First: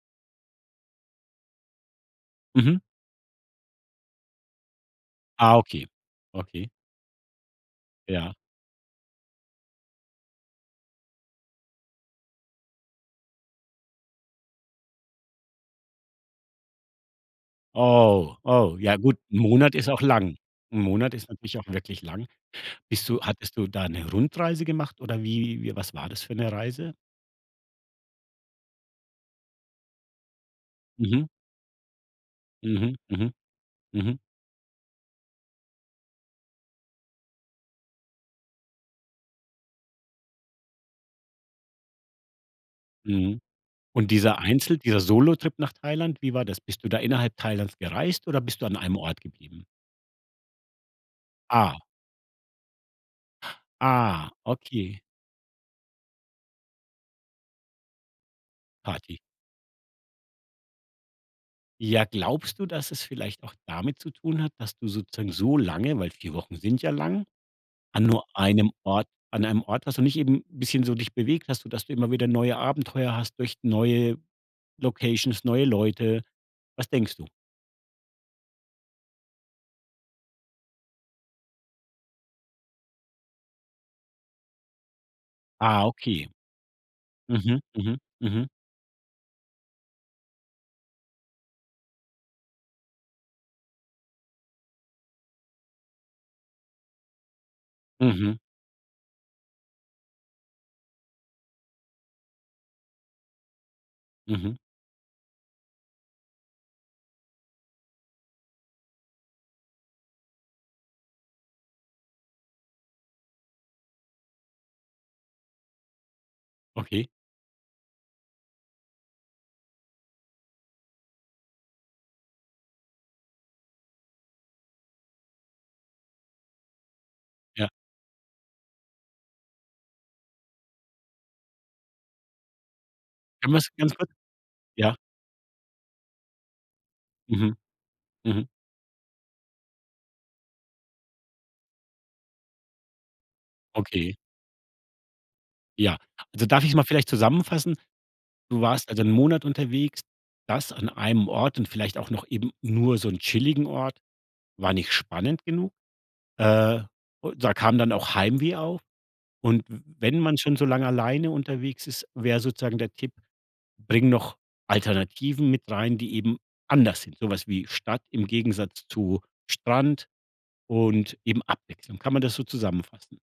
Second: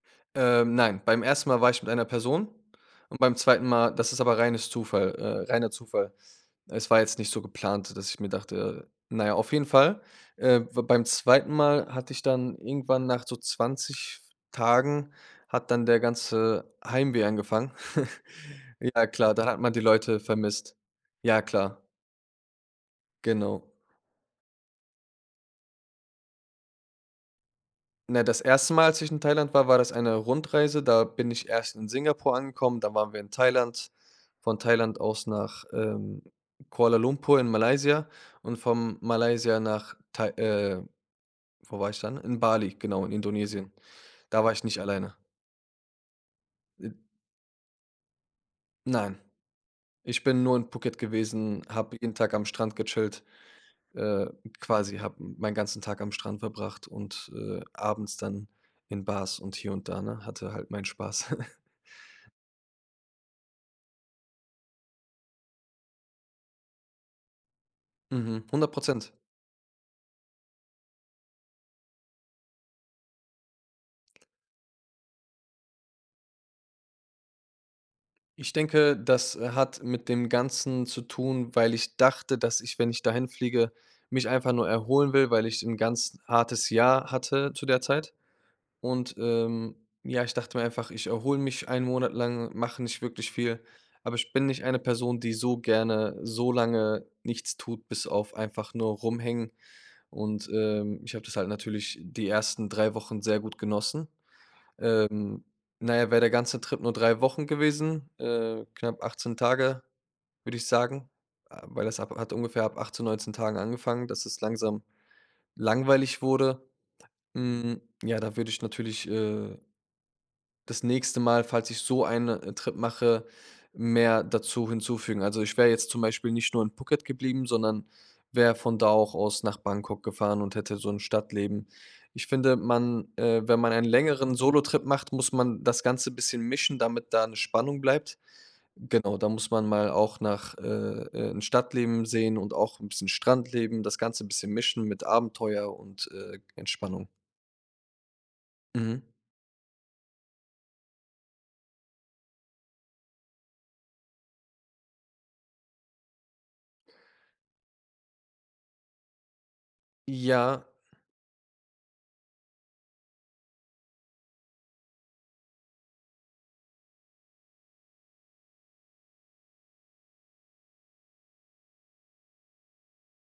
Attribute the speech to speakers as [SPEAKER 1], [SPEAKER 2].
[SPEAKER 1] Ähm, nein, beim 1. Mal war ich mit einer Person
[SPEAKER 2] Mhm.
[SPEAKER 1] und beim 2. Mal, das ist aber reines Zufall äh,
[SPEAKER 2] Ah,
[SPEAKER 1] reiner
[SPEAKER 2] okay.
[SPEAKER 1] Zufall.
[SPEAKER 2] Okay.
[SPEAKER 1] Es war jetzt nicht so geplant, dass ich mir
[SPEAKER 2] Ja.
[SPEAKER 1] dachte, äh na ja, auf jeden Fall, äh, war beim 2. Mal hatte ich dann irgendwann nach so 20 Tagen hat dann der ganze Heimweh angefangen.
[SPEAKER 2] Oh, oh, ja
[SPEAKER 1] Ja,
[SPEAKER 2] gut,
[SPEAKER 1] klar,
[SPEAKER 2] 'n
[SPEAKER 1] da hat man
[SPEAKER 2] Monat
[SPEAKER 1] die
[SPEAKER 2] ist auch
[SPEAKER 1] Leute
[SPEAKER 2] lang.
[SPEAKER 1] vermisst.
[SPEAKER 2] 'N Monat ist
[SPEAKER 1] Ja,
[SPEAKER 2] natürlich auch
[SPEAKER 1] klar.
[SPEAKER 2] wirklich lang. Bist du hattest
[SPEAKER 1] Genau.
[SPEAKER 2] du da 'ne Rundreise gemacht oder wie wie was war das für 'ne Reise?
[SPEAKER 1] Na, das 1. Mal, als ich in Thailand war, war das eine Rundreise. Da
[SPEAKER 2] Mhm.
[SPEAKER 1] bin ich erst in Singapur angekommen, dann
[SPEAKER 2] Mhm.
[SPEAKER 1] waren wir in
[SPEAKER 2] Mhm.
[SPEAKER 1] Thailand,
[SPEAKER 2] Mhm.
[SPEAKER 1] von Thailand aus nach, ähm, Kuala Lumpur in Malaysia und von Malaysia nach Thai äh, wo war ich dann? In Bali, genau, in
[SPEAKER 2] Mhm.
[SPEAKER 1] Indonesien.
[SPEAKER 2] Und dieser
[SPEAKER 1] Da war ich
[SPEAKER 2] Einzel
[SPEAKER 1] nicht
[SPEAKER 2] dieser
[SPEAKER 1] alleine.
[SPEAKER 2] Solotrip nach Thailand, wie war das? Bist du
[SPEAKER 1] Äh
[SPEAKER 2] da innerhalb Thailands gereist oder bist du an einem
[SPEAKER 1] Nein.
[SPEAKER 2] Ort geblieben?
[SPEAKER 1] Ich bin nur in Phuket gewesen,
[SPEAKER 2] Ah.
[SPEAKER 1] habe jeden Tag am Strand gechillt, äh
[SPEAKER 2] Ah,
[SPEAKER 1] quasi
[SPEAKER 2] okay.
[SPEAKER 1] habe meinen ganzen Tag am Strand verbracht und, äh, abends dann in
[SPEAKER 2] Party.
[SPEAKER 1] Bars und hier und da, ne, hatte halt meinen Spaß.
[SPEAKER 2] Ja, glaubst du, dass es vielleicht auch damit zu tun hat, dass du sozusagen so lange, weil 4 Wochen sind ja lang, an nur
[SPEAKER 1] Mhm. hundert
[SPEAKER 2] einem Ort
[SPEAKER 1] Prozent.
[SPEAKER 2] an einem Ort warst und nicht eben bisschen so dich bewegt hast, sodass du immer wieder neue Abenteuer hast durch neue Locations, neue Leute. Was denkst du?
[SPEAKER 1] Ich denke, das, äh, hat mit dem Ganzen zu tun, weil ich dachte, dass ich, wenn ich dahin fliege, mich einfach nur erholen will, weil ich 'n
[SPEAKER 2] Ah,
[SPEAKER 1] ganz
[SPEAKER 2] okay.
[SPEAKER 1] hartes Jahr hatte
[SPEAKER 2] Mhm.
[SPEAKER 1] zu der
[SPEAKER 2] Mhm.
[SPEAKER 1] Zeit.
[SPEAKER 2] Mhm.
[SPEAKER 1] Und, ähm, ja, ich dachte mir einfach: „Ich erhole mich 1 Monat lang, mache nicht wirklich viel.“ Aber ich bin nicht eine Person, die so gerne so lange nichts tut, bis auf
[SPEAKER 2] Mhm.
[SPEAKER 1] einfach nur rumhängen. Und, ähm, ich habe das halt natürlich die 1. 3 Wochen sehr gut genossen.
[SPEAKER 2] Mhm.
[SPEAKER 1] Ähm, na ja, wäre der ganze Trip nur 3 Wochen gewesen, äh, knapp 18 Tage, würde ich sagen äh, weil das ab hat ungefähr ab 18, 19 Tagen angefangen, dass es langsam langweilig wurde.
[SPEAKER 2] Okay.
[SPEAKER 1] Mhm, ja, da würde ich natürlich, äh das nächste Mal, falls ich so eine, äh, Trip mache, mehr dazu hinzufügen. Also, ich wäre jetzt zum Beispiel nicht nur in Phuket geblieben,
[SPEAKER 2] Ja.
[SPEAKER 1] sondern wäre von da auch aus nach Bangkok gefahren und hätte so 'n Stadtleben. Ich finde, man äh,
[SPEAKER 2] Um
[SPEAKER 1] wenn
[SPEAKER 2] was
[SPEAKER 1] man einen
[SPEAKER 2] ganz kurz
[SPEAKER 1] längeren Solotrip
[SPEAKER 2] ja?
[SPEAKER 1] macht, muss man das Ganze bisschen mischen, damit da 'ne
[SPEAKER 2] Mhm.
[SPEAKER 1] Spannung bleibt.
[SPEAKER 2] Mhm.
[SPEAKER 1] Genau, da muss man mal auch nach, äh, äh, 'n Stadtleben sehen und auch 'n bisschen Strandleben, das
[SPEAKER 2] Okay.
[SPEAKER 1] Ganze bisschen mischen mit Abenteuer
[SPEAKER 2] Ja.
[SPEAKER 1] und, äh, g
[SPEAKER 2] Also, darf ich's mal
[SPEAKER 1] Entspannung.
[SPEAKER 2] vielleicht zusammenfassen? Du warst also
[SPEAKER 1] Mhm.
[SPEAKER 2] 1 Monat unterwegs. Das an einem Ort und vielleicht auch noch eben nur so 'n chilligen Ort, war nicht spannend genug. Äh, u da kam dann auch Heimweh auf. Und w wenn man schon so
[SPEAKER 1] Ja.
[SPEAKER 2] lange alleine unterwegs ist, wäre sozusagen der Tipp: „Bring noch Alternativen mit rein, die eben anders sind. So was wie Stadt im Gegensatz zu Strand und eben Abwechslung.“ Kann man das so zusammenfassen?